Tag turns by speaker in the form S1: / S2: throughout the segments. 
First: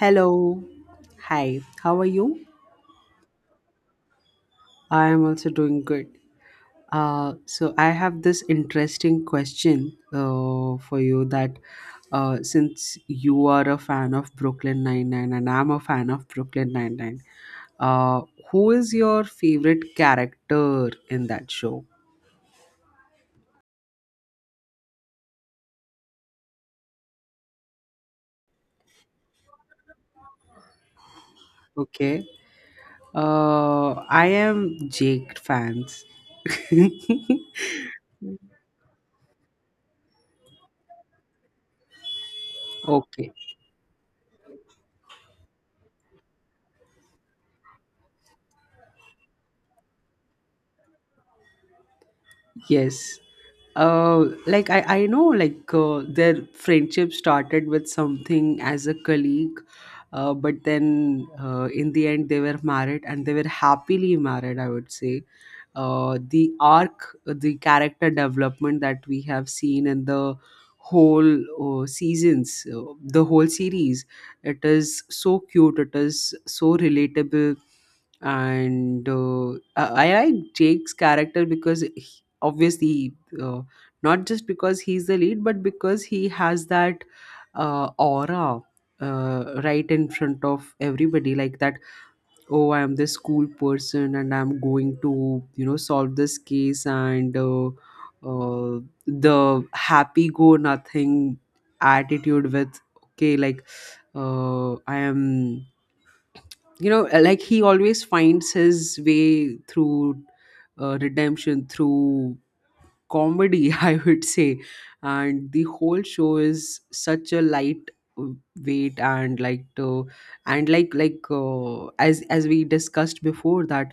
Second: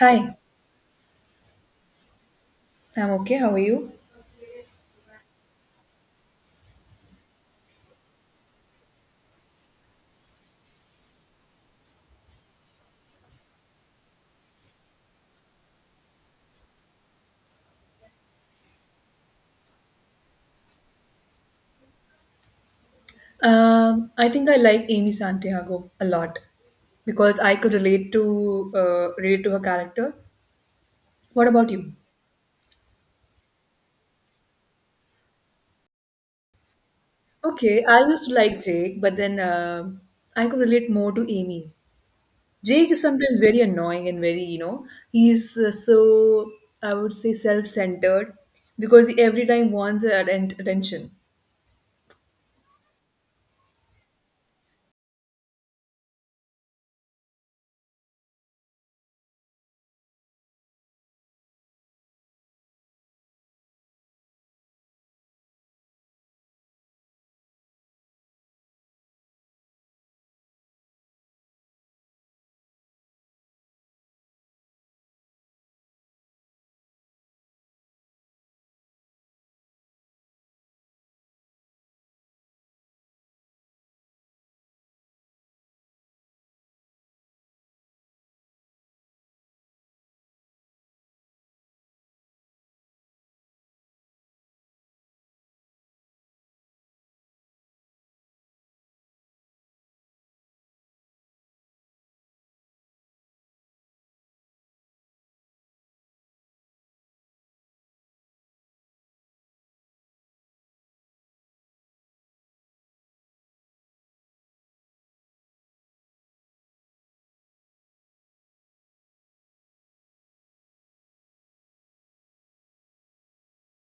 S1: Hi,
S2: Hi. How are you?
S1: I'm okay. How are you?
S2: I am also doing good. So I have this interesting question for you, that since you are a fan of Brooklyn Nine-Nine and I'm a fan of Brooklyn Nine-Nine, uh, who is your favorite character in that show?
S1: I think I like Amy Santiago a lot because I could relate to her character. What about you?
S2: Okay. Uh, I am Jake fans.
S1: Okay, I used to like Jake, but then I could relate more to Amy. Jake is
S2: Okay.
S1: sometimes very annoying and very, he's so I would say self-centered because he every time wants attention.
S2: Yes. Like, I know, like, their friendship started with something as a colleague, but then, in the end they were married and they were happily married, I would say. The arc, the character development that we have seen in the whole seasons, the whole series, it is so cute, it is so relatable. And I like Jake's character because obviously, uh, not just because he's the lead, but because he has that aura, right in front of everybody, like that. Oh, I am this cool person and I'm going to, you know, solve this case. And uh, the happy go nothing attitude, with okay, like, I am, you know, like, he always finds his way through redemption through comedy, I would say. And the whole show is such a light uh, weight. And like, and like as we discussed before, that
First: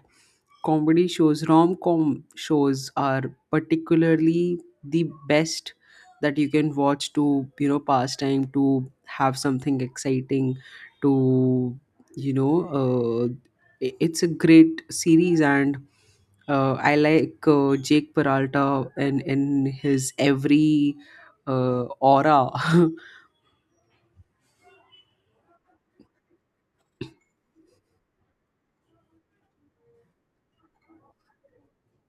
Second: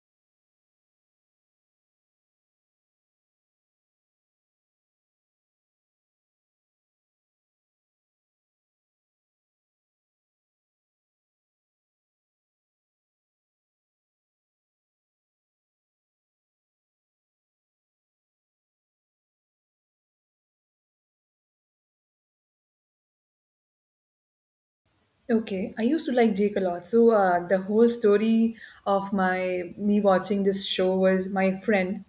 S2: comedy shows, rom com shows are particularly the best that you can watch to, you know, pass time, to have something exciting, to, you know, uh, it's a great series. And I like, Jake Peralta, and in his every aura.
S1: Okay, I used to like Jake a lot. So the whole story of my me watching this show was my friend,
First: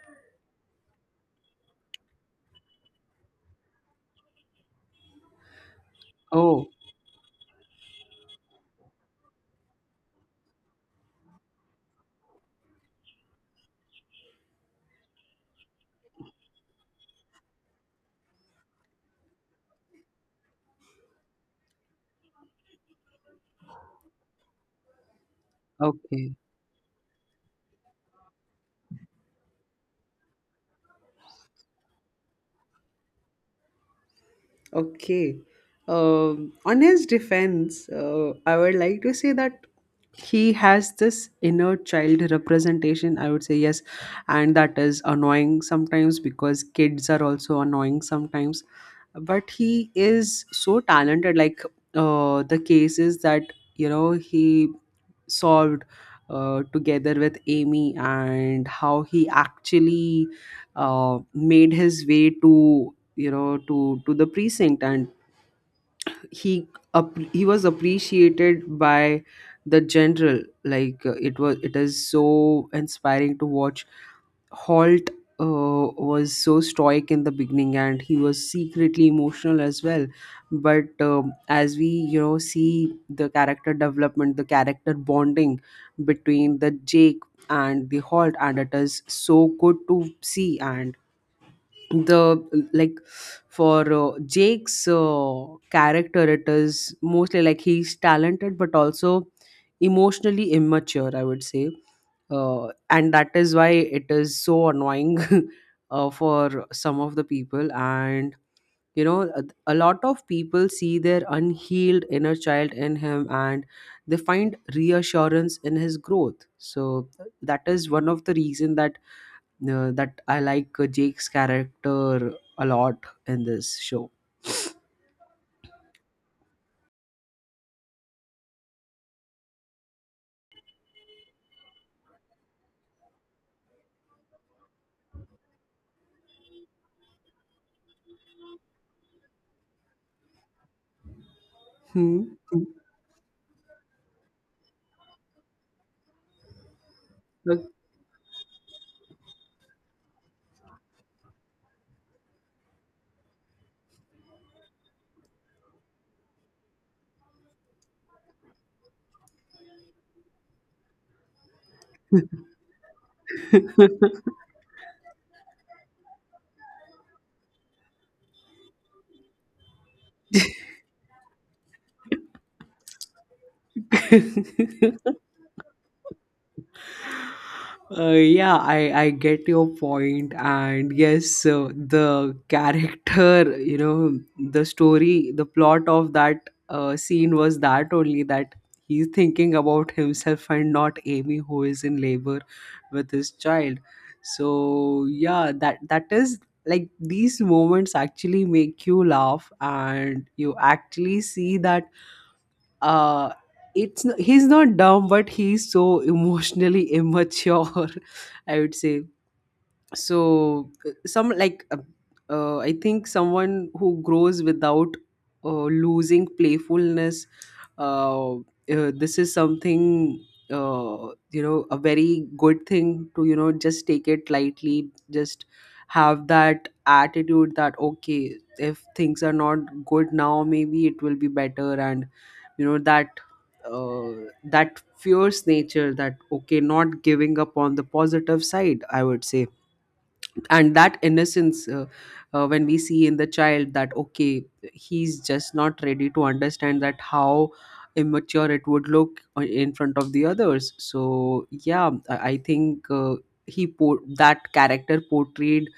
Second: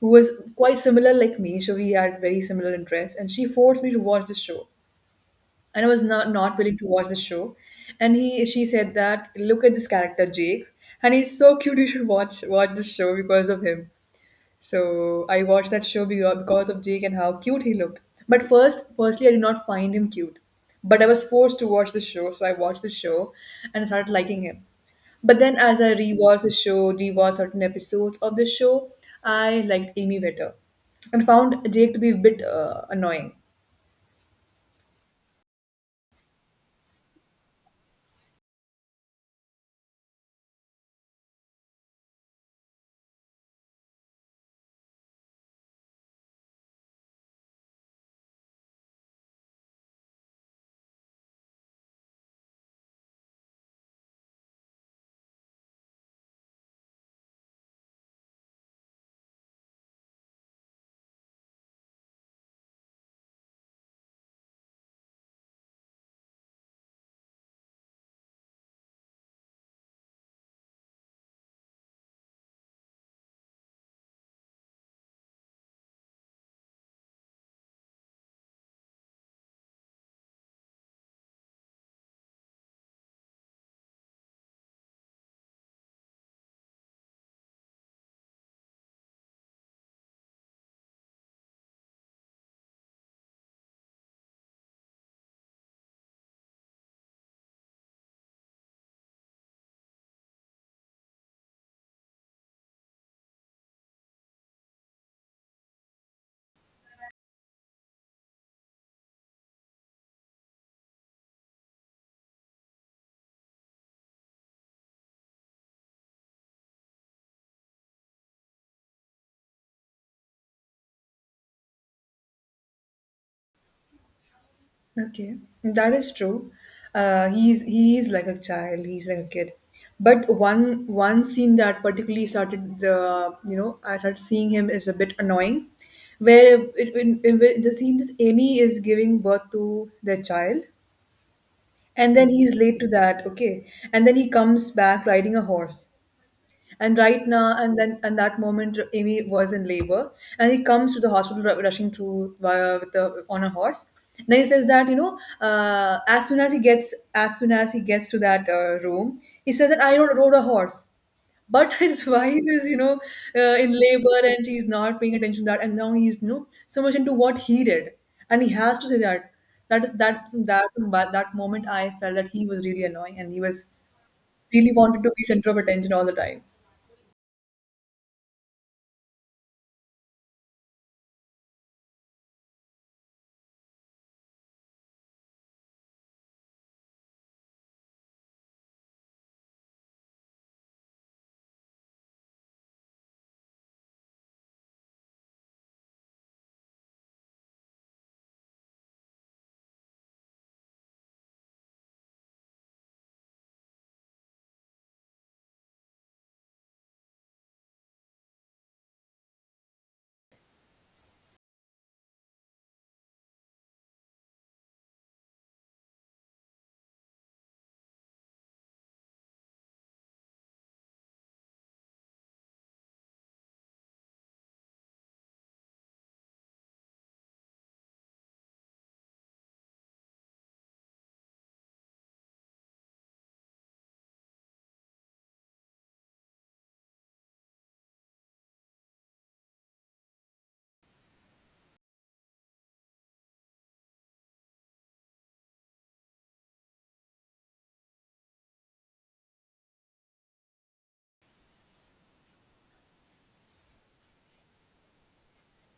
S1: who was quite similar like me. So we had very similar interests, and she forced me to watch this show, and I was not
S2: Oh,
S1: willing to watch the show. And he she said that look at this character Jake, and he's so cute. You should watch this show because of him. So I watched that show because of Jake and how cute he looked. But firstly, I did not find him cute. But I was forced to watch the show, so I watched the show and I started liking him. But then, as I
S2: okay.
S1: rewatched the show, rewatched certain episodes of the show, I liked Amy better and found Jake to be a bit annoying.
S2: Okay. On his defense, I would like to say that he has this inner child representation, I would say. Yes, and that is annoying sometimes because kids are also annoying sometimes. But he is so talented, like, the cases that, you know, he solved together with Amy, and how he actually made his way to, you know, to the precinct. And he he was appreciated by the general, like, it was, it is so inspiring to watch. Holt was so stoic in the beginning, and he was secretly emotional as well. But as we, you know, see the character development, the character bonding between the Jake and the Holt, and it is so good to see. And the like for Jake's character, it is mostly like he's talented but also emotionally immature, I would say. And that is why it is so annoying for some of the people. And you know, a lot of people see their unhealed inner child in him, and they find reassurance in his growth. So that is one of the reason that I like Jake's character a lot in this show.
S1: Okay, that is true. He's he is like a child. He's like a kid. But one scene that particularly started the you know I started seeing him is a bit annoying, where in the scene this Amy is giving birth to their child, and then
S2: Hmm.
S1: he's late to that. Okay, and then he comes back riding a horse. And right now, and then, and that moment, Amy was in labor, and he comes to the hospital rushing through via with the on a horse. And then he says that you know, as soon as he gets to that room, he says that rode a horse. But his wife is, you know, in
S2: Uh,
S1: labor and she's not paying attention to that, and now he's, you know, so much into what he did, and he has to say that moment I felt that he was really annoying and he was really wanted to be center of attention all the time.
S2: Yeah, I get your point, and yes, the character, you know, the story, the plot of that scene was that only, that he's thinking about himself and not Amy, who is in labor with his child. So yeah, that is, like, these moments actually make you laugh, and you actually see that uh he's not dumb, but he's so emotionally immature, I would say. So some, like, I think someone who grows without losing playfulness, uh, uh, this is something, you know, a very good thing to, you know, just take it lightly, just have that attitude that okay, if things are not good now, maybe it will be better. And you know that, that fierce nature, that okay, not giving up on the positive side, I would say. And that innocence, when we see in the child that okay, he's just not ready to understand that how immature it would look in front of the others. So yeah, I think that character portrayed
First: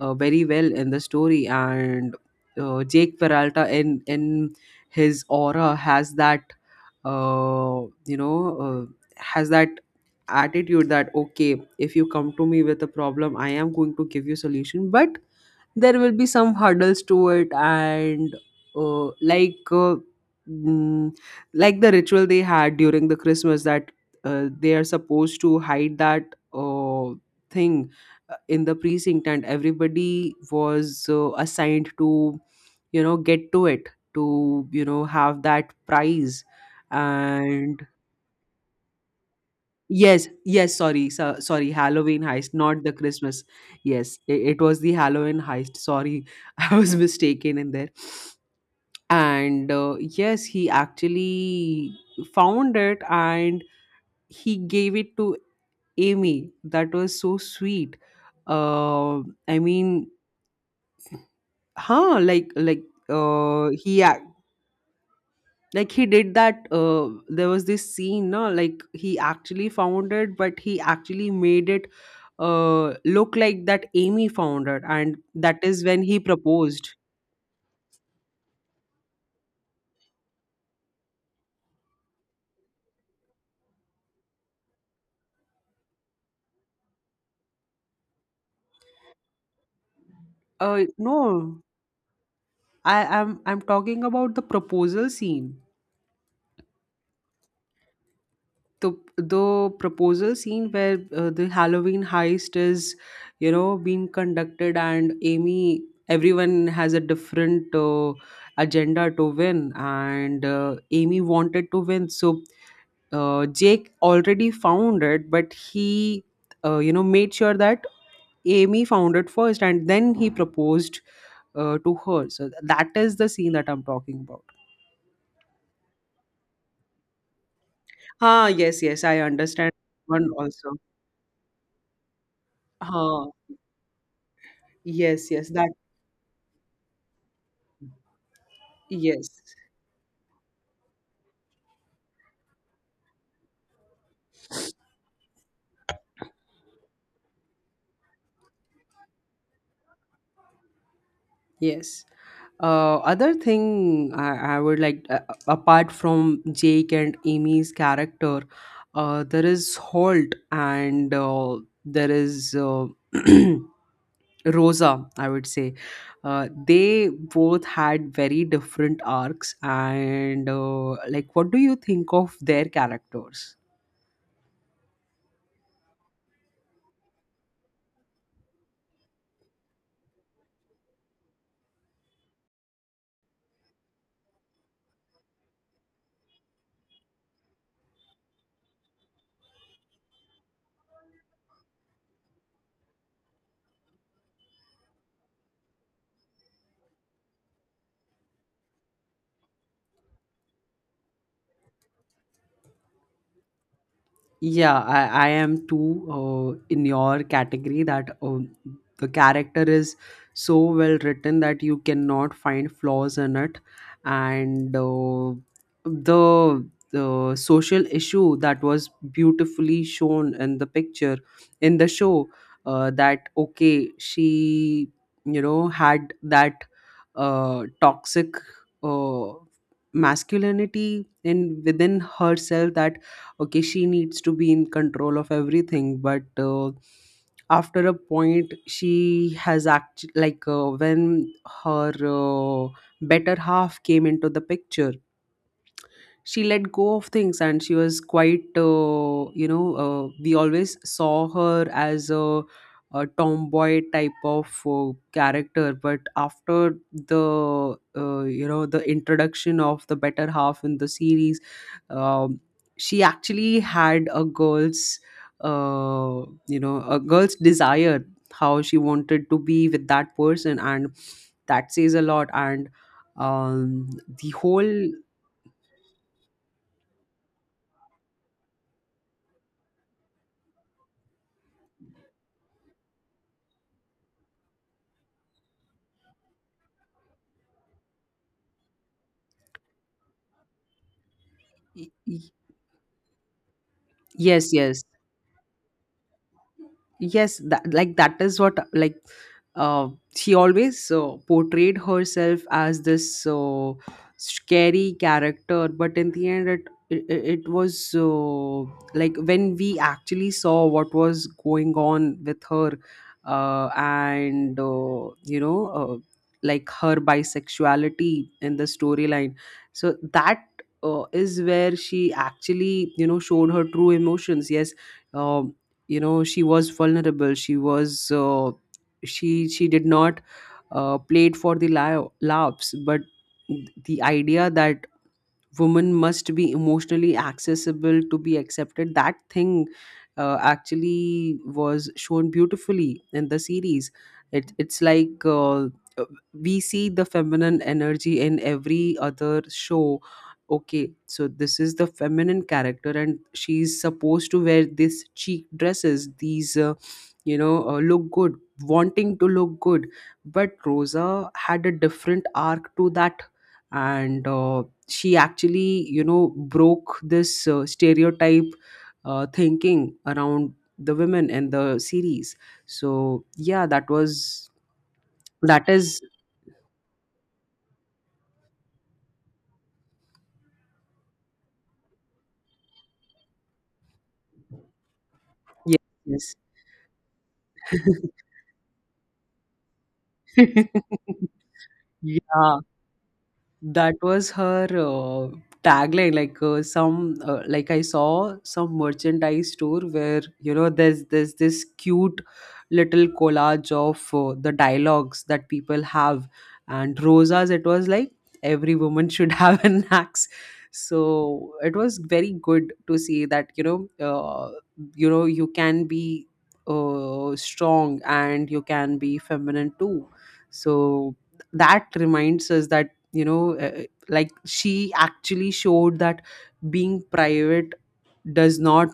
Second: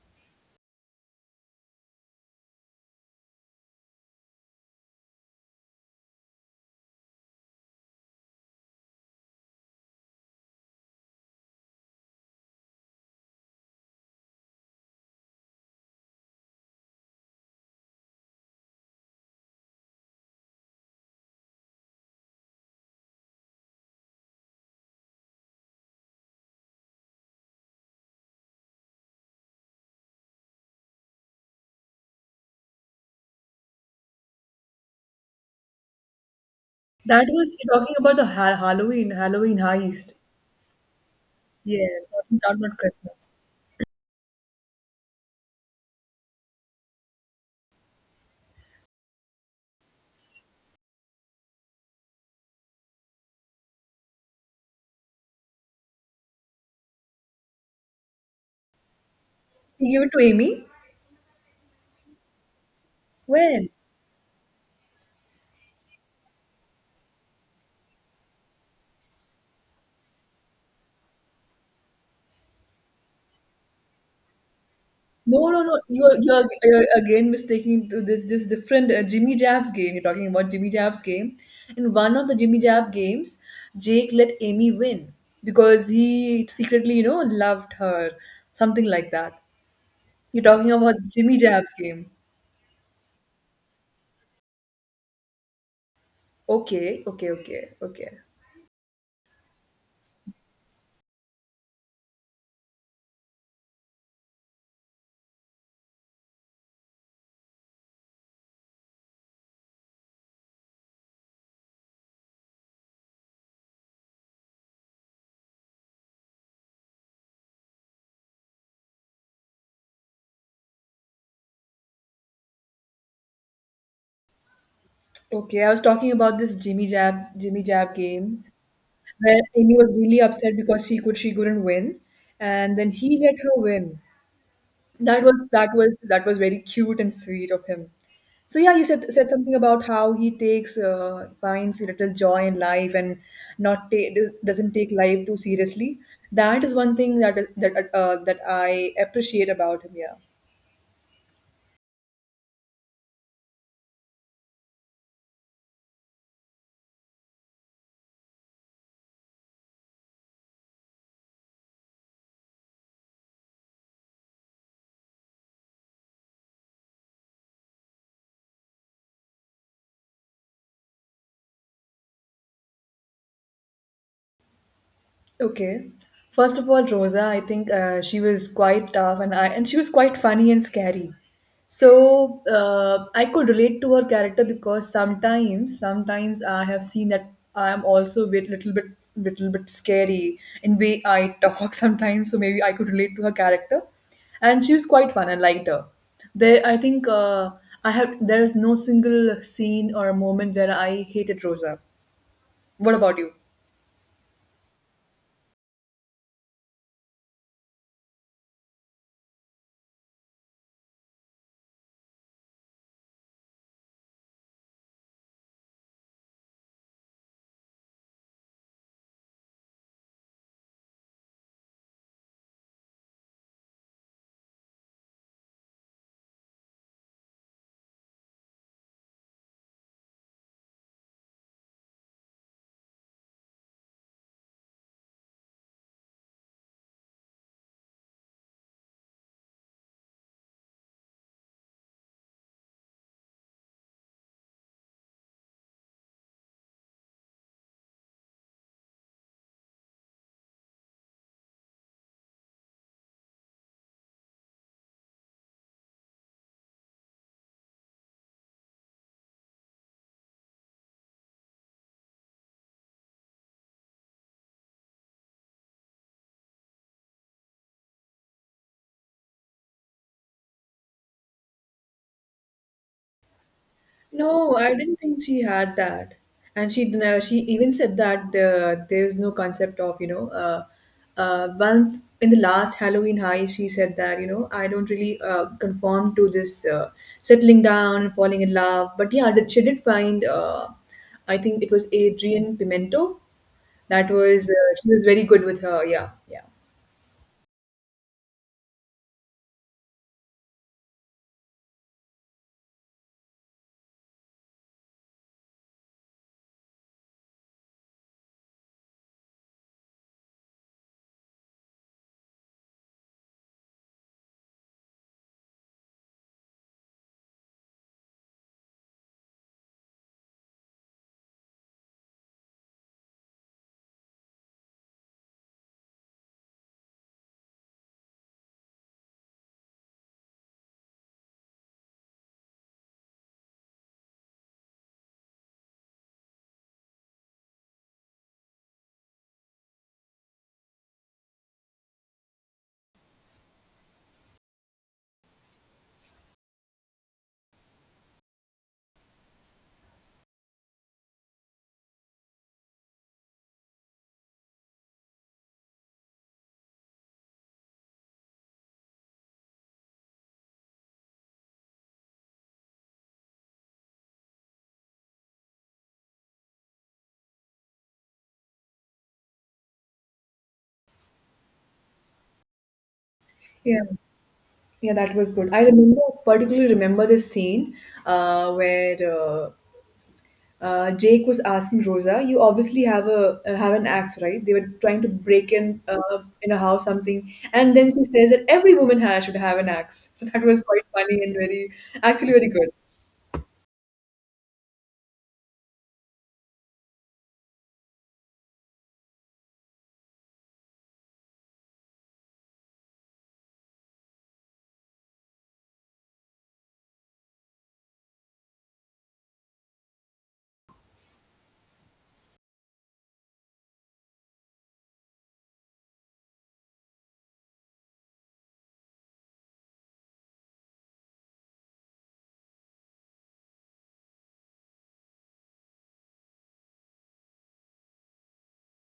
S2: very well in the story. And Jake Peralta in his aura has that, uh, you know, uh, has that attitude that okay, if you come to me with a problem, I am going to give you solution, but there will be some hurdles to it. And like, mm, like the ritual they had during the Christmas, that they are supposed to hide that uh, thing in the precinct, and everybody was assigned to, you know, get to it, to, you know, have that prize.
S1: That was you're
S2: And
S1: talking about the Halloween heist.
S2: yes, yes, sorry, so, sorry,
S1: Yes,
S2: Halloween heist,
S1: not
S2: not the
S1: Christmas.
S2: Christmas. Yes, it was the Halloween heist. Sorry, I was mistaken in there. And yes, he actually found it, and he gave it to Amy. That was so sweet. Uh, I
S1: You give
S2: mean,
S1: it to Amy?
S2: like, uh,
S1: When?
S2: he ac- like, he did that. There was this scene, no, like, he actually found it, but he actually made it look like that Amy found it, and
S1: No,
S2: that
S1: no, no.
S2: is when he
S1: You're
S2: proposed.
S1: again mistaking to this different Jimmy Jabs game. You're talking about Jimmy Jabs game. In one of the Jimmy Jab games, Jake let Amy win because he secretly, you know, loved her. Something like that. You're talking about Jimmy
S2: No,
S1: Jabs game.
S2: I'm talking about the proposal scene.
S1: Okay, okay, okay, okay.
S2: The proposal scene where the Halloween heist is, you know, being conducted, and Amy, everyone has a different agenda to win. And Amy wanted to win, so Jake already found it, but he, you know, made sure that Amy found it first, and then he proposed to her. So that is the scene that I'm talking about.
S1: Okay, I was talking about this Jimmy Jab game
S2: Ah, yes, yes, I
S1: where
S2: understand
S1: Amy was really
S2: one
S1: upset
S2: also.
S1: because she couldn't win, and then he
S2: Ah,
S1: let her win.
S2: yes, yes, that,
S1: That was very cute and sweet of him. So yeah, you
S2: yes,
S1: said something about how he takes finds little joy in life and not ta- doesn't take life too seriously. That is one thing that I appreciate about him. Yeah.
S2: yes. Other thing I would like, apart from Jake and Amy's character, there is Holt, and there is. Rosa, I would say. They both had very different arcs, and like, what do you think of their characters?
S1: Okay. First of all, Rosa, I think she was quite tough and she was quite funny and scary. So I could relate to her character because sometimes I have seen that I am also little bit scary in way I talk sometimes. So maybe I could relate to her character, and she was quite fun. I liked her. I think I have. There is no single scene or moment where I hated Rosa. What about you?
S2: Yeah, I am too, in your category, that the character is so well written that you cannot find flaws in it. And the the social issue that was beautifully shown in the picture, in the show, that okay, she, you know, had that toxic, uh, masculinity in within herself, that okay, she needs to be in control of everything. But after a point she has act, like, when her better half came into the picture, she let go of things. And she was quite, you know, we always saw her as a tomboy type of character. But after the you know, the introduction of the better half in the series, um, she actually had a girl's, uh, you know, a girl's desire, how she wanted to be with that person. And that says a lot. And um, the
S1: No, I
S2: whole
S1: didn't think she had that. And she even said that there is no concept of, you know, once in the last Halloween high, she said that, you know, I don't really conform to this settling down and falling in love. But yeah, she did find, I think it was
S2: y- y-
S1: Adrian Pimento. That was,
S2: yes, yes,
S1: she was very good with her. Yeah, yeah.
S2: yes, that, like, that is what, like, uh, she always portrayed herself as this scary character. But in the end, it was like, when we actually saw what was going on with her, and you know, like, her bisexuality in the storyline. So that is where she actually, you know, showed her true emotions. Yes, um you know, she was vulnerable. She was, she did not play it for the laughs. But the idea that women must be emotionally accessible to be accepted, that thing actually was shown beautifully in the series. It's like, uh, we see the feminine energy in every other show. Okay, so this is the feminine character, and she's supposed to wear this cheek dresses, these, you know, look good, wanting to look good. But Rosa had a different arc to that. And she actually, you know, broke this stereotype thinking around the women in the series. So yeah,
S1: Yeah,
S2: that was,
S1: yeah, that was good. I
S2: that is,
S1: remember particularly remember this scene where uh, Jake was asking Rosa, "You obviously have a have an axe, right?" They were trying to break
S2: yes,
S1: in a house something, and then she
S2: yes.
S1: says that every woman has should have an axe. So that was quite funny and very actually very
S2: Yeah,
S1: good.
S2: that was her tagline, like, some, like, I saw some merchandise store where, you know, there's this cute little collage of the dialogues that people have. And Rosa's, it was like, every woman should have an axe. So it was very good to see that, you know, you know, you can be strong and you can be feminine too. So that reminds us that, you know, like, she actually showed that being private does not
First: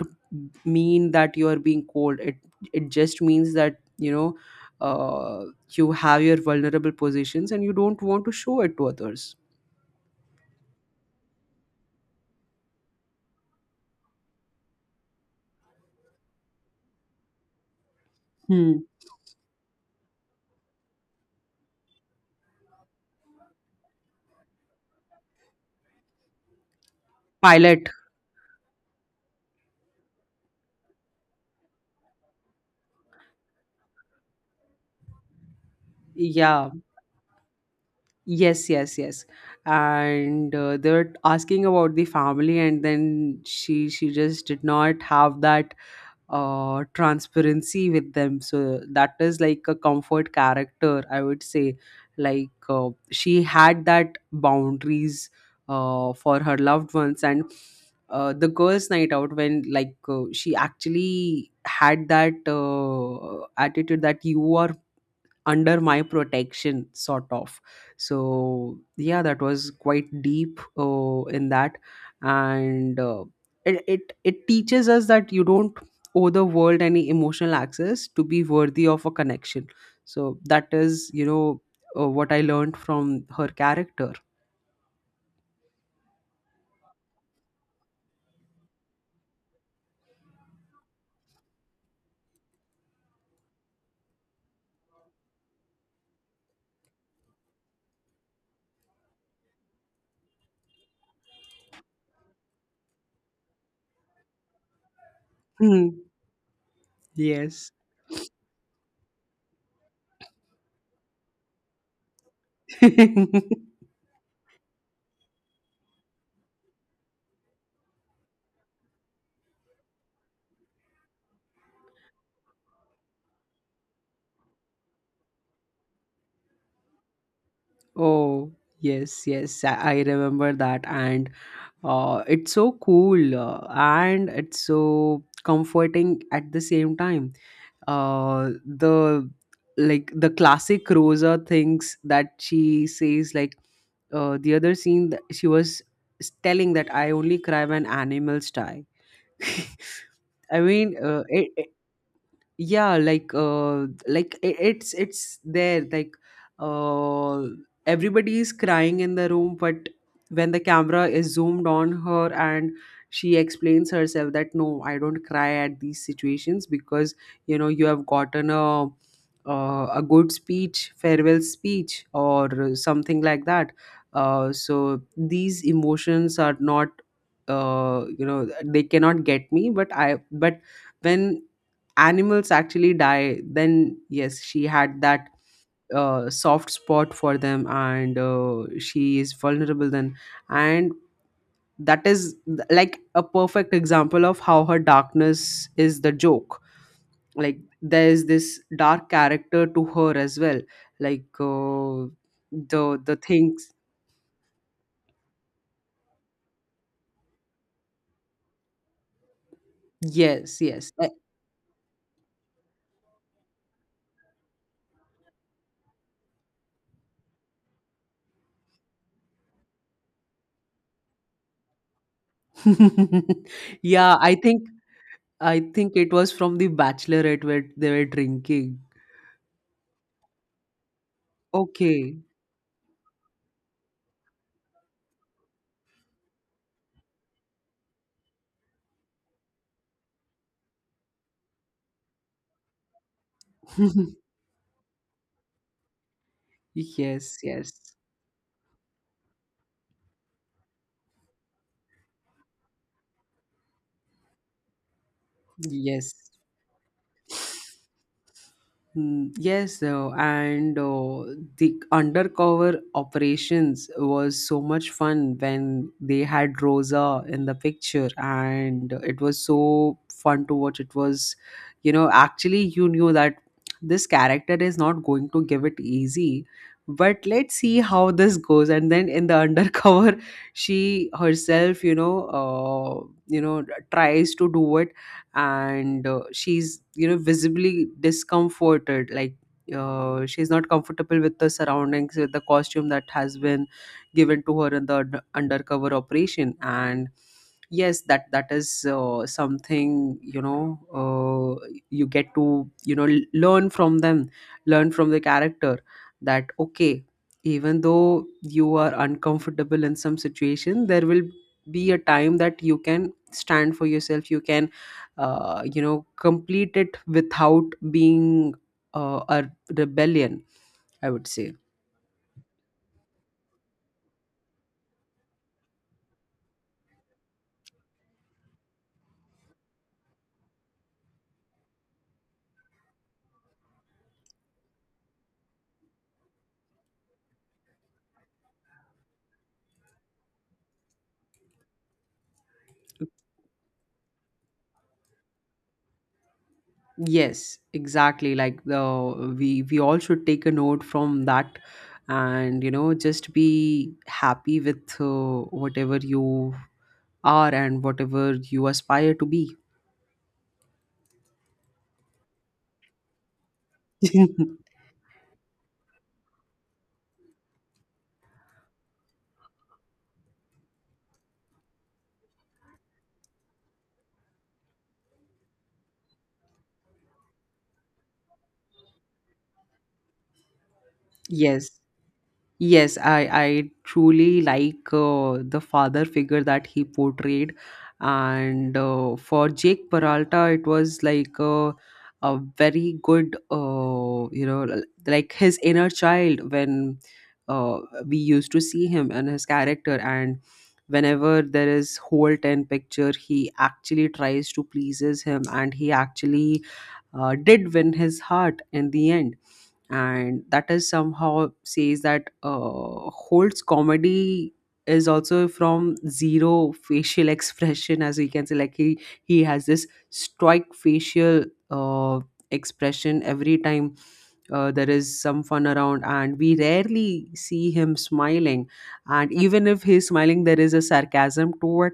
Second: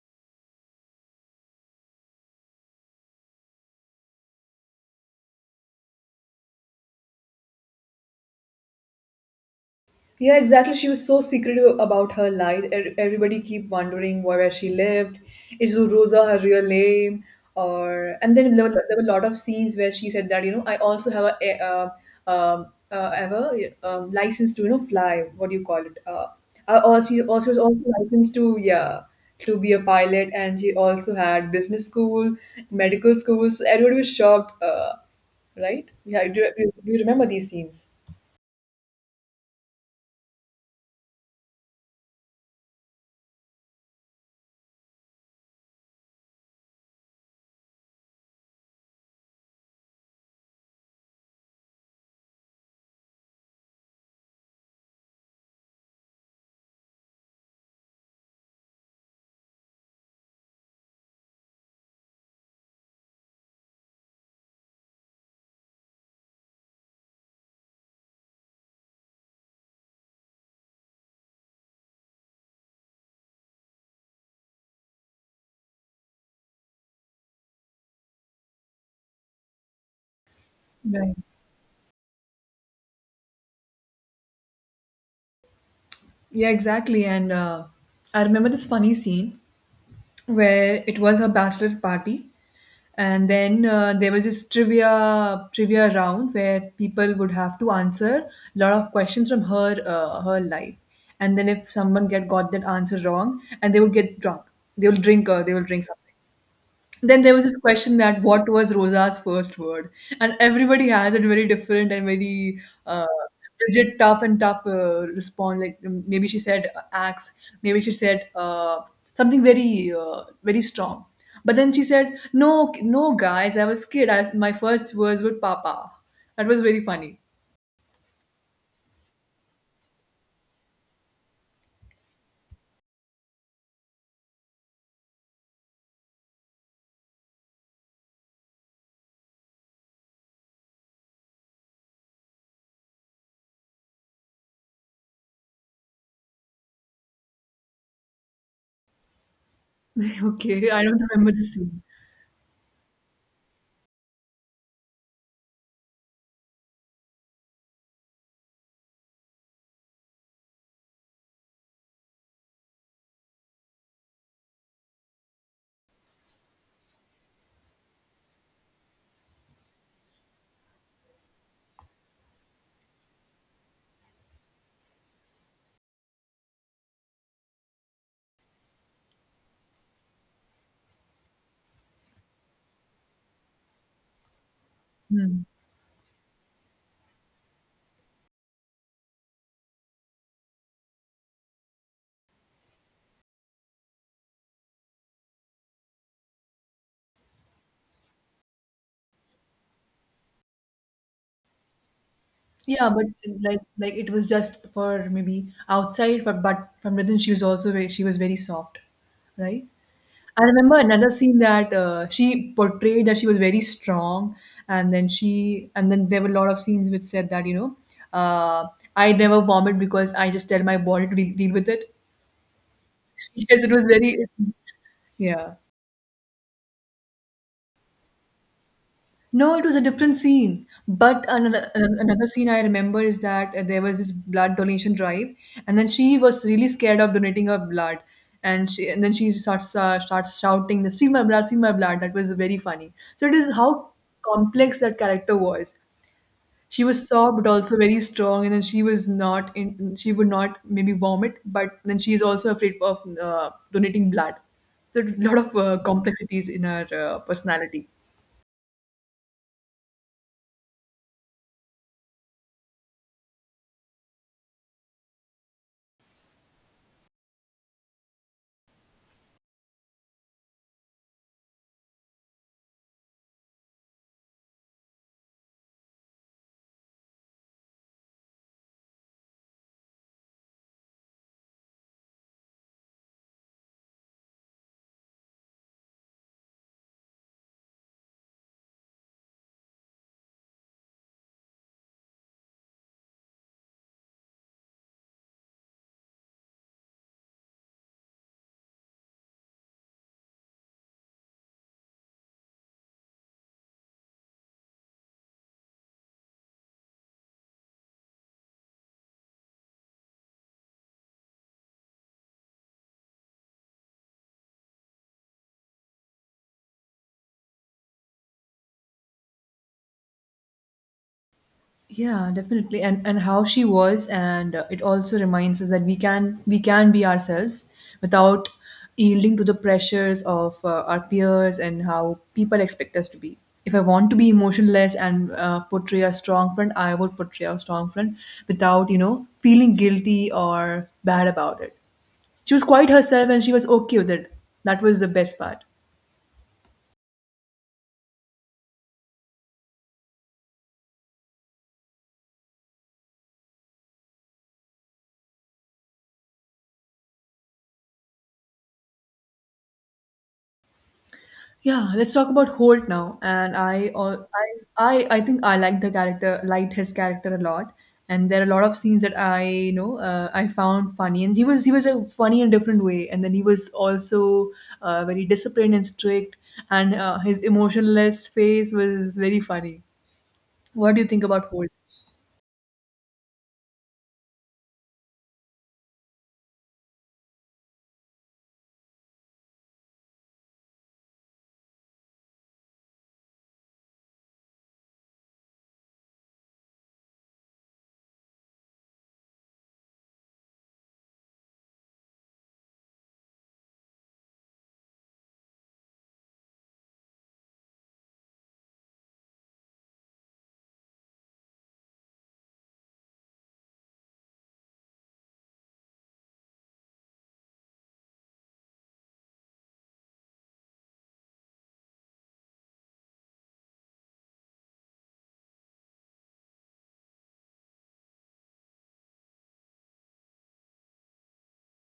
S2: mean that you are being cold. It just means that, you know, uh, you have your vulnerable positions and you don't want to show it to others.
S1: Yeah, exactly. She was so secretive about her life. E- Everybody keep wondering where she lived. Is Rosa her real name? Or and then
S2: Hmm.
S1: there were a lot of scenes where she said that you know I also have a um, have a license to you know fly. What do you call it? I also she also was also
S2: Pilot.
S1: licensed to yeah to be a pilot, and she also had business school, medical school. So everybody was shocked, right? Yeah, you
S2: Yeah.
S1: do you remember these scenes?
S2: Yes, yes, yes. And they're asking about the family, and then she just did not have that transparency with them. So that is like a comfort character, I would say. She had that boundaries for her loved ones, and the girls' night out when she actually had that attitude that you are under my protection sort of, so yeah, that was quite deep in that and it teaches us that you don't owe the world any emotional access to be worthy of a connection. So that is
S1: Right.
S2: what I learned from her character.
S1: Yeah, exactly. And I remember this funny scene where it was her bachelor party, and then there was this trivia round where people would have to answer a lot of questions from her life, and then if someone get got that answer wrong, and they would get drunk, they will drink
S2: Hmm.
S1: something. Then there was this
S2: Yes.
S1: question that what was Rosa's first word? And everybody has it very different and very uh, rigid, tough and tough response. Like maybe she said axe, maybe she said something very strong. But then she said, "No, no, guys, I was kid. I, my first words were papa." That was very funny.
S2: Oh, yes, yes, I remember that. And it's so cool and it's so comforting at the same time. The Like the classic Rosa things that she says, like the other scene, that she was telling that I only cry when animals die. I
S1: Okay, I
S2: mean,
S1: don't remember the scene.
S2: yeah, it's there. Uh everybody is crying in the room, but when the camera is zoomed on her, and she explains herself that no, I don't cry at these situations because you know, you have gotten a good speech, farewell speech or something like that. So these emotions are not you know, they cannot get me, but when animals actually die, then yes, she had that
S1: Hmm.
S2: soft spot for them, and she is vulnerable then. And that is like a perfect example of how her darkness is the joke. Like, there is this dark character to her as well. Like, uh,
S1: Yeah, but
S2: the
S1: like
S2: things.
S1: like it was just for maybe outside, but from within she was also she was very soft, right? I
S2: Yes,
S1: remember
S2: yes.
S1: another scene that she portrayed that she was very strong, and then she and then there were a lot of scenes which said that you know uh, I never vomit because I just tell my body to deal with it. Yes, it was
S2: Yeah,
S1: very
S2: I think
S1: yeah.
S2: it was from the bachelorette where they were drinking.
S1: No, it was a different scene. But
S2: Okay.
S1: another scene I remember is that there was this blood donation drive, and then she was really scared of donating her blood, and she starts starts shouting, "The see my blood, see my blood." That was very funny. So it is how complex that character was. She was soft
S2: Yes,
S1: but
S2: yes,
S1: also very strong, and then she was not in. She would not maybe vomit, but then she is also afraid of donating blood. So a lot of
S2: yes.
S1: complexities in her personality.
S2: Mm, yes. And the undercover operations was so much fun when they had Rosa in the picture, and it was so fun to watch. It was, you know, actually, you knew that this character is not going to give it easy, but let's see how this goes. And then in the undercover, she herself, tries to do it, and she's, you know, visibly discomforted. She's not comfortable with the surroundings, with the costume that has been given to her in the undercover operation. And yes, that is something, you get to, you know, learn from them, learn from the character that okay, even though you are uncomfortable in some situation, there will be a time that you can stand for yourself. You can complete it without being a rebellion, I would say.
S1: Yeah, definitely. And how she was, and it also reminds us that we can be ourselves without yielding to the pressures of our peers and how people expect us to be. If I want to be emotionless and portray a strong front, I would portray a strong front without you know feeling guilty or bad about it. She was quite herself, and she was okay with it. That was the best part.
S2: Yes, exactly, like the we all should take a note from that and you know, just be happy with whatever you are and whatever you aspire to be.
S1: Yeah, let's talk about Holt now. And I, al- I think I liked liked his character a lot. And there are a lot of scenes that I, you know, I found funny. And he was a funny in a different way. And then he was also very disciplined and strict. And his emotionless face was very funny. What do you think about Holt?
S2: Yes. Yes, I truly like the father figure that he portrayed, and for Jake Peralta, it was like a very good, you know, like his inner child. When uh, we used to see him and his character, and whenever there is Holt and picture, he actually tries to pleases him, and he actually did win his heart in the end. And that is somehow says that Holt's comedy is also from zero facial expression, as we can say. Like he has this stoic facial uh, expression every time there is some fun around, and we rarely see him smiling. And even if he's smiling, there is a sarcasm to it.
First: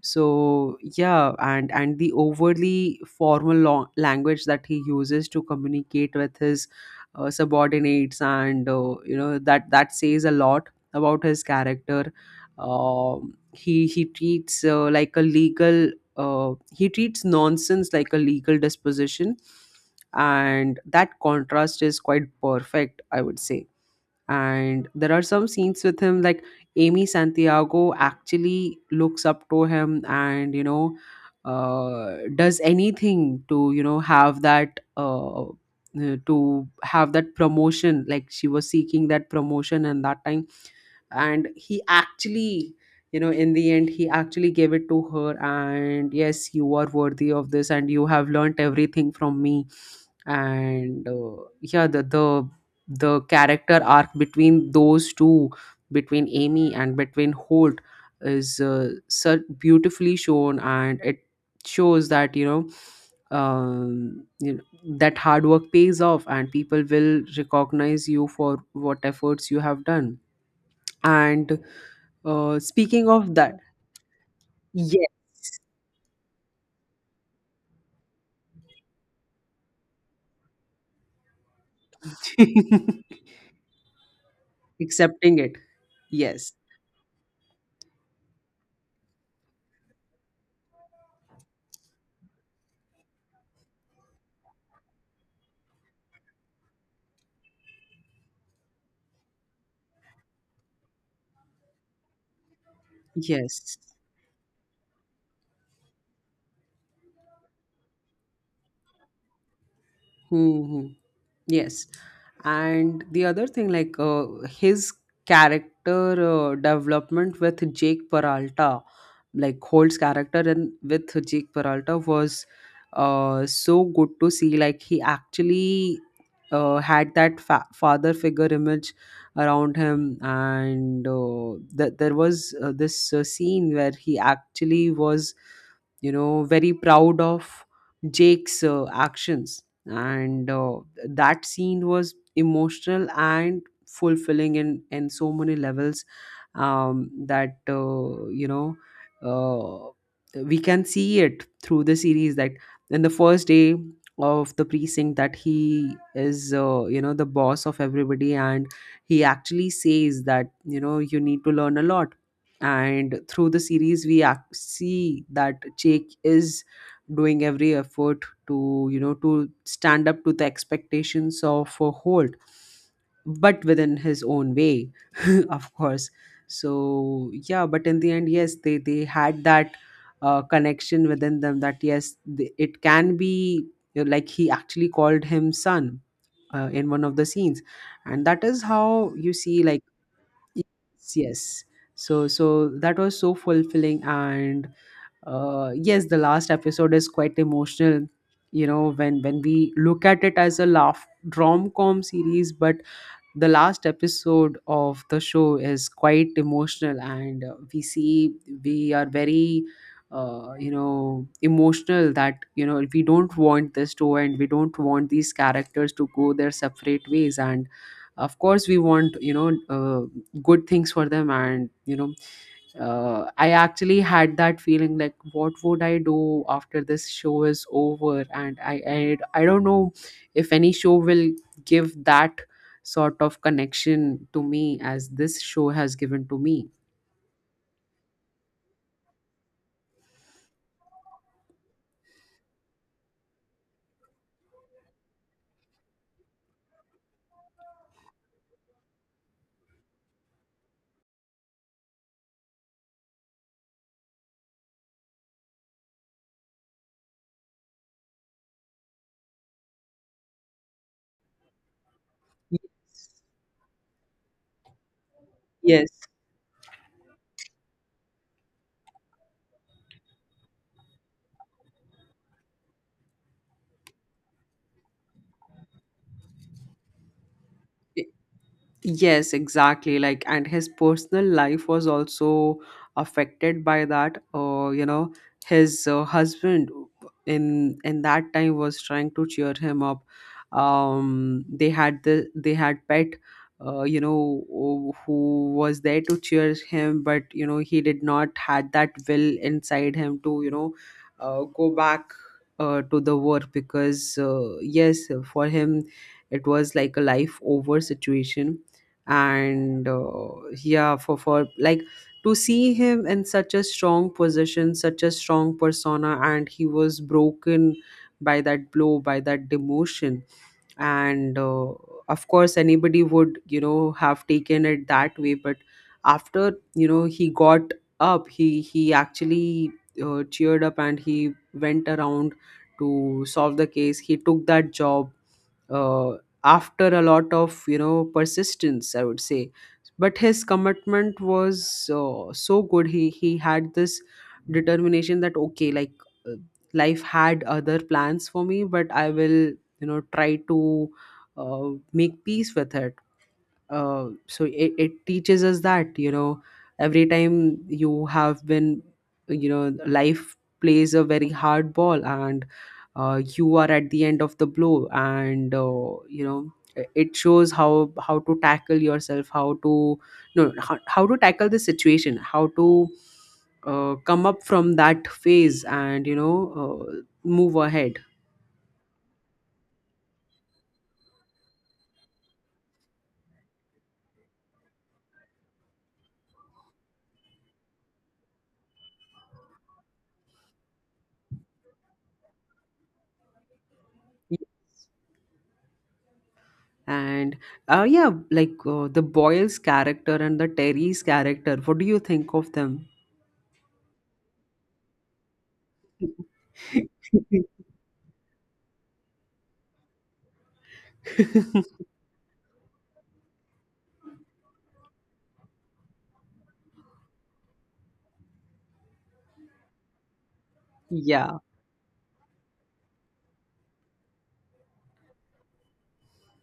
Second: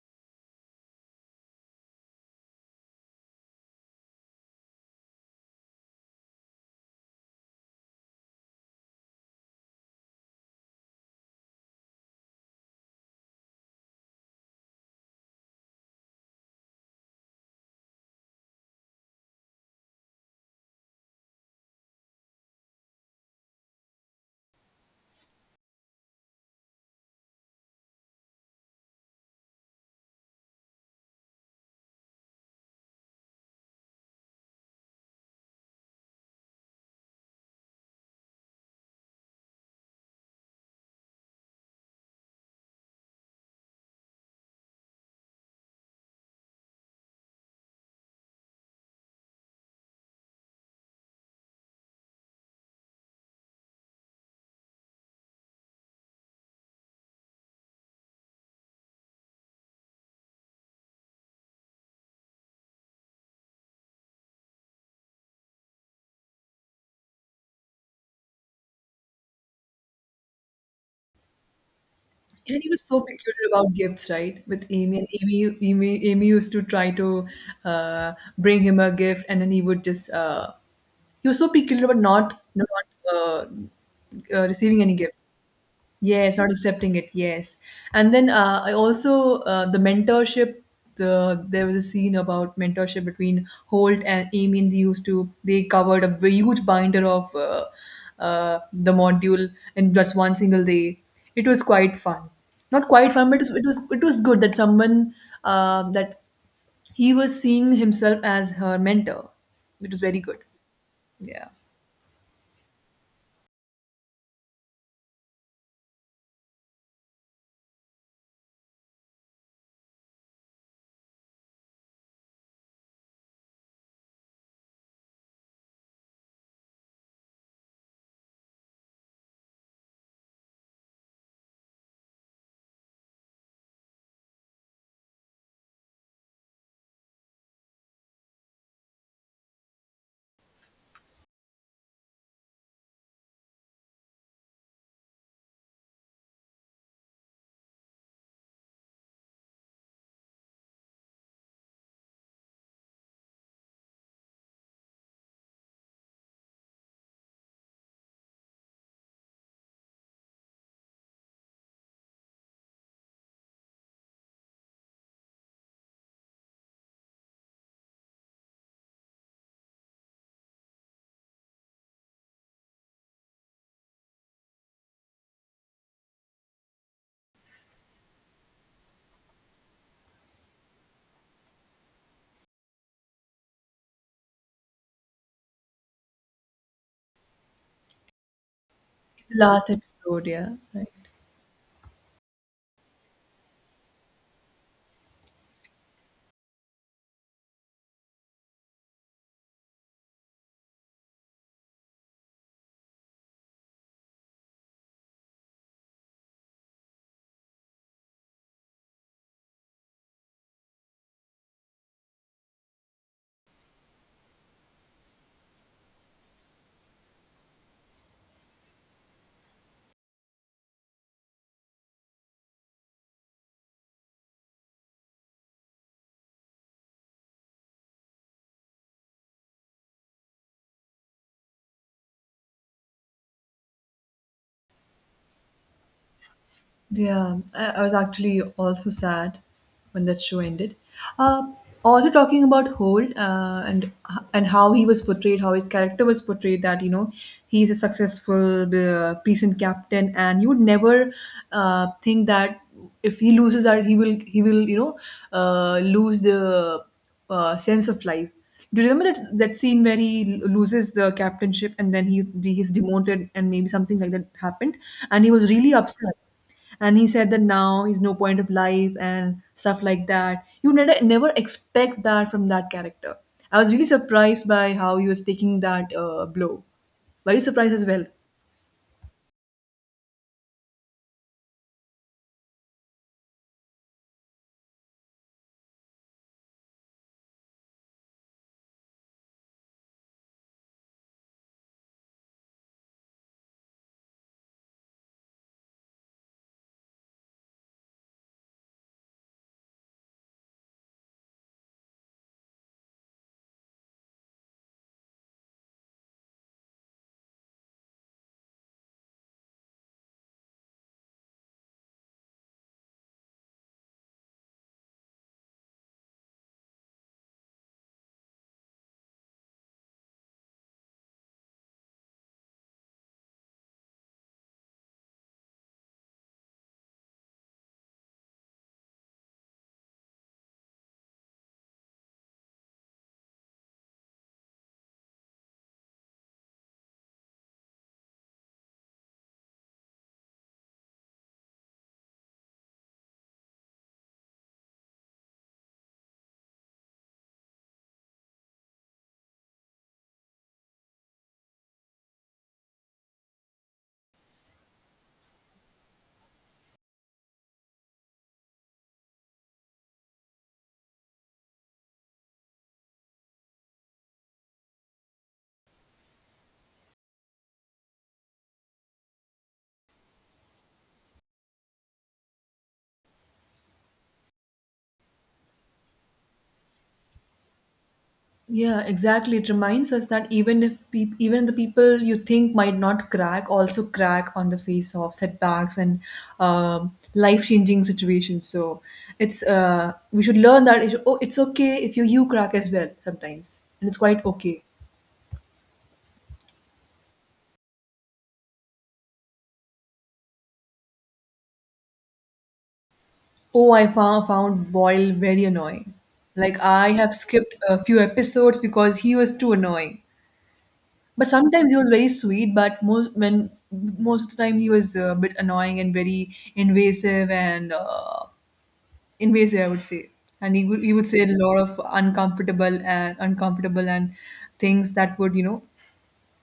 S2: So yeah, and the overly formal language that he uses to communicate with his subordinates, and that that says a lot about his character. He treats like a legal he treats nonsense like a legal disposition, and that contrast is quite perfect, I would say. And there are some scenes with him, like Amy Santiago actually looks up to him, and you know, does anything to, you know, have that to have that promotion. Like she was seeking that promotion and that time. And he actually, you know, in the end, he actually gave it to her, and yes, you are worthy of this, and you have learnt everything from me. And yeah, the character arc between those two, between Amy and between Holt, is so beautifully shown, and it shows that, you know, you know, that hard work pays off and people will recognize you for what efforts you have done. And
S1: And he was so
S2: speaking of
S1: peculiar
S2: that,
S1: about gifts, right? With Amy,
S2: yes.
S1: and Amy, Amy, Amy used to try to uh, bring him a gift, and then he would just He was so picky about not receiving any gift.
S2: Accepting it.
S1: Yes, not
S2: Yes,
S1: accepting it. Yes, and then I also the mentorship. There was a scene about mentorship between Holt and Amy, and they used to they covered a huge binder of the module in just one single day. It was quite fun, not quite fun, but
S2: yes.
S1: it was good that someone that he was seeing himself as her mentor. It was very good.
S2: Hmm, hmm.
S1: Yeah.
S2: Yes. And the other thing, like his character development with Jake Peralta, like Holt's character and with Jake Peralta was so good to see. Like he actually had that father figure image around him, and that there was this scene where he actually was, you know, very proud of Jake's actions. And that scene was emotional and fulfilling in so many levels. That you know, we can see it through the series that in the first day of the precinct, that he is, you know, the boss of everybody, and he actually says that, you know, you need to learn a lot. And through the series, we see that Jake is doing every effort to, you know, to stand up to the expectations of Holt, but within his own way, of course. So yeah, but in the end, yes, they had that connection within them that yes, it can be, you know, like he actually called him son in one of the scenes, and that is how you
S1: The
S2: see.
S1: last
S2: Like
S1: episode, yeah. Right.
S2: yes, yes. So that was so fulfilling. And yes, the last episode is quite emotional. You know, when we look at it as a laugh rom-com series, but the last episode of the show is quite emotional. And we see, we are very you know, emotional that, you know, we don't want this to end. We don't want these characters to go their separate ways. And of course, we want, you know, good things for them. And you know, I actually had that feeling like, what would I do after this show is over? And I don't know if any show will give that sort of connection to me as this show has given to me.
S1: Yeah, I was actually also sad when that show ended. Uh, also talking about Holt and how he was portrayed, how his character was portrayed. That you know he's a successful decent captain, and you would never think that if he loses that he will you know lose the sense of life. Do you remember that scene where he loses the captainship and then he
S2: Y-
S1: he's demoted and maybe something like that happened, and he was really
S2: Yes.
S1: upset and he said that now he's no point of life and stuff like that. You never expect that from that character. I was really surprised by how he was taking that blow. Very surprised as well.
S2: Yes, exactly. Like, and his personal life was also affected by that. You know, his husband in that time was trying to cheer him up. They had the they had pet. You know, who was there to cheer him, but you know, he did not had that will inside him to, you know, go back to the work, because yes, for him, it was like a life over situation. And yeah, for like, to see him in such a strong position, such a strong persona, and he was broken by that blow, by that demotion. And of course, anybody would, you know, have taken it that way. But after, you know, he got up, he actually cheered up, and he went around to solve the case. He took that job uh, after a lot of, you know, persistence, I would say. But his commitment was so good. He had this determination that okay, like, uh, life had other plans for me, but I will, you know, try to make peace with it. So it teaches us that, you know, every time you have been, you know, life plays a very hard ball, and you are at the end of the blow, and you know, it shows how, to tackle yourself, how to, no, how to tackle the situation, how to come up from that phase, and you know, uh, move ahead.
S1: Yeah, exactly, it reminds us that even if peop even the people you think might not crack also crack on the face of setbacks and life changing situations. So it's we should learn that it's, oh, it's okay if you crack as well sometimes and it's quite okay.
S2: And yeah, like the Boyle's character and the Terry's character, what do you think of them?
S1: Oh, I found Boyle very annoying. Like I have skipped a few episodes because he was too annoying. But sometimes he was very sweet, but most when most of the time he was a bit annoying and very invasive and I would say. And he would say a
S2: Yeah,
S1: lot of uncomfortable and things that would you know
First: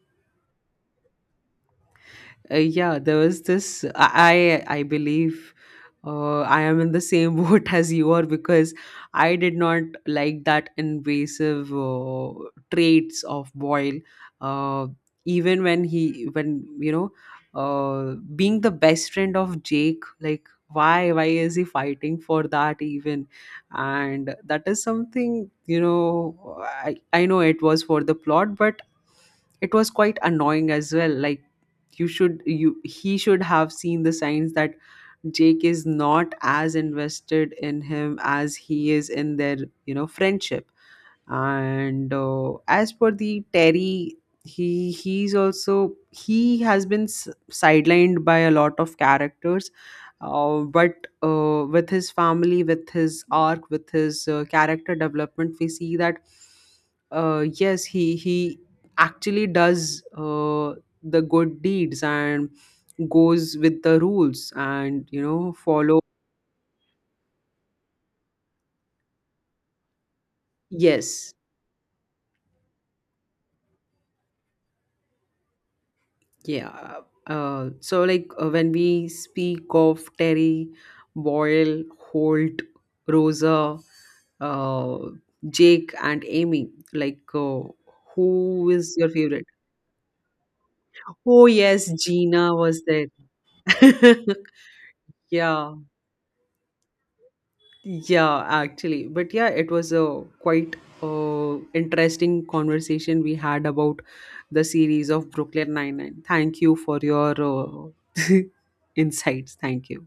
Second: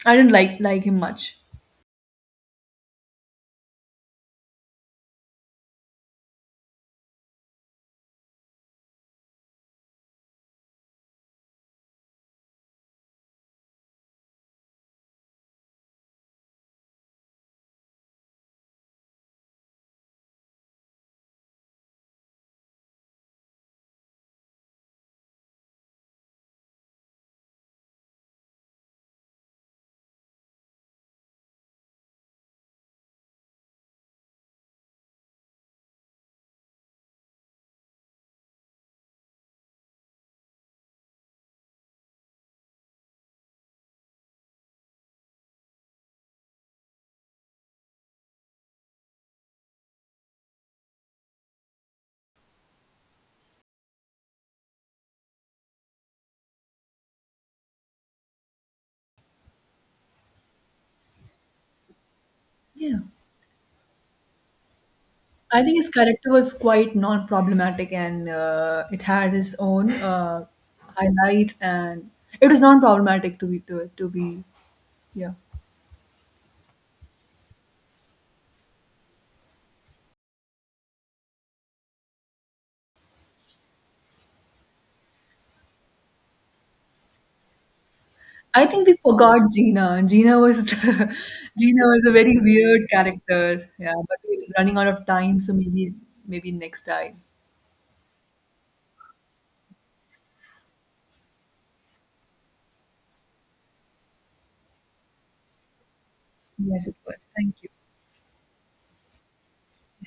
S1: I didn't like him much.
S2: yeah. There was this. I believe, I am in the same boat as you are, because I did not like that invasive traits of Boyle. Uh, even when, you know, being the best friend of Jake, like why is he fighting for that even? And that is something, you know. I know it was for the plot, but it was quite annoying as well. Like you should you he should have seen the signs that Jake is not as invested in him as he is in their, you know, friendship. And as per the Terry, he he's also he has been sidelined by a lot of characters, but with his family, with his arc, with his character development, we see that yes, he actually does the good deeds and
S1: Yeah.
S2: goes with the rules and you know,
S1: I think his
S2: follow.
S1: character was quite non-problematic, and it had his own
S2: Yes.
S1: highlights, and it was non-problematic to be, yeah.
S2: Yeah, when we speak of Terry, Boyle, Holt, Rosa, uh, Jake and Amy, like,
S1: I
S2: who
S1: think
S2: is
S1: we
S2: your favorite?
S1: forgot Gina. Gina was
S2: Oh
S1: Gina
S2: yes,
S1: was a very
S2: Gina was
S1: weird
S2: there.
S1: character. Yeah, but we're running out of time, so
S2: Yeah,
S1: maybe next time.
S2: yeah, actually, but yeah, it was a quite interesting conversation we had about the series of Brooklyn Nine Nine. Thank you
S1: Yes, it
S2: for
S1: was.
S2: your
S1: Thank you.
S2: insights. Thank you.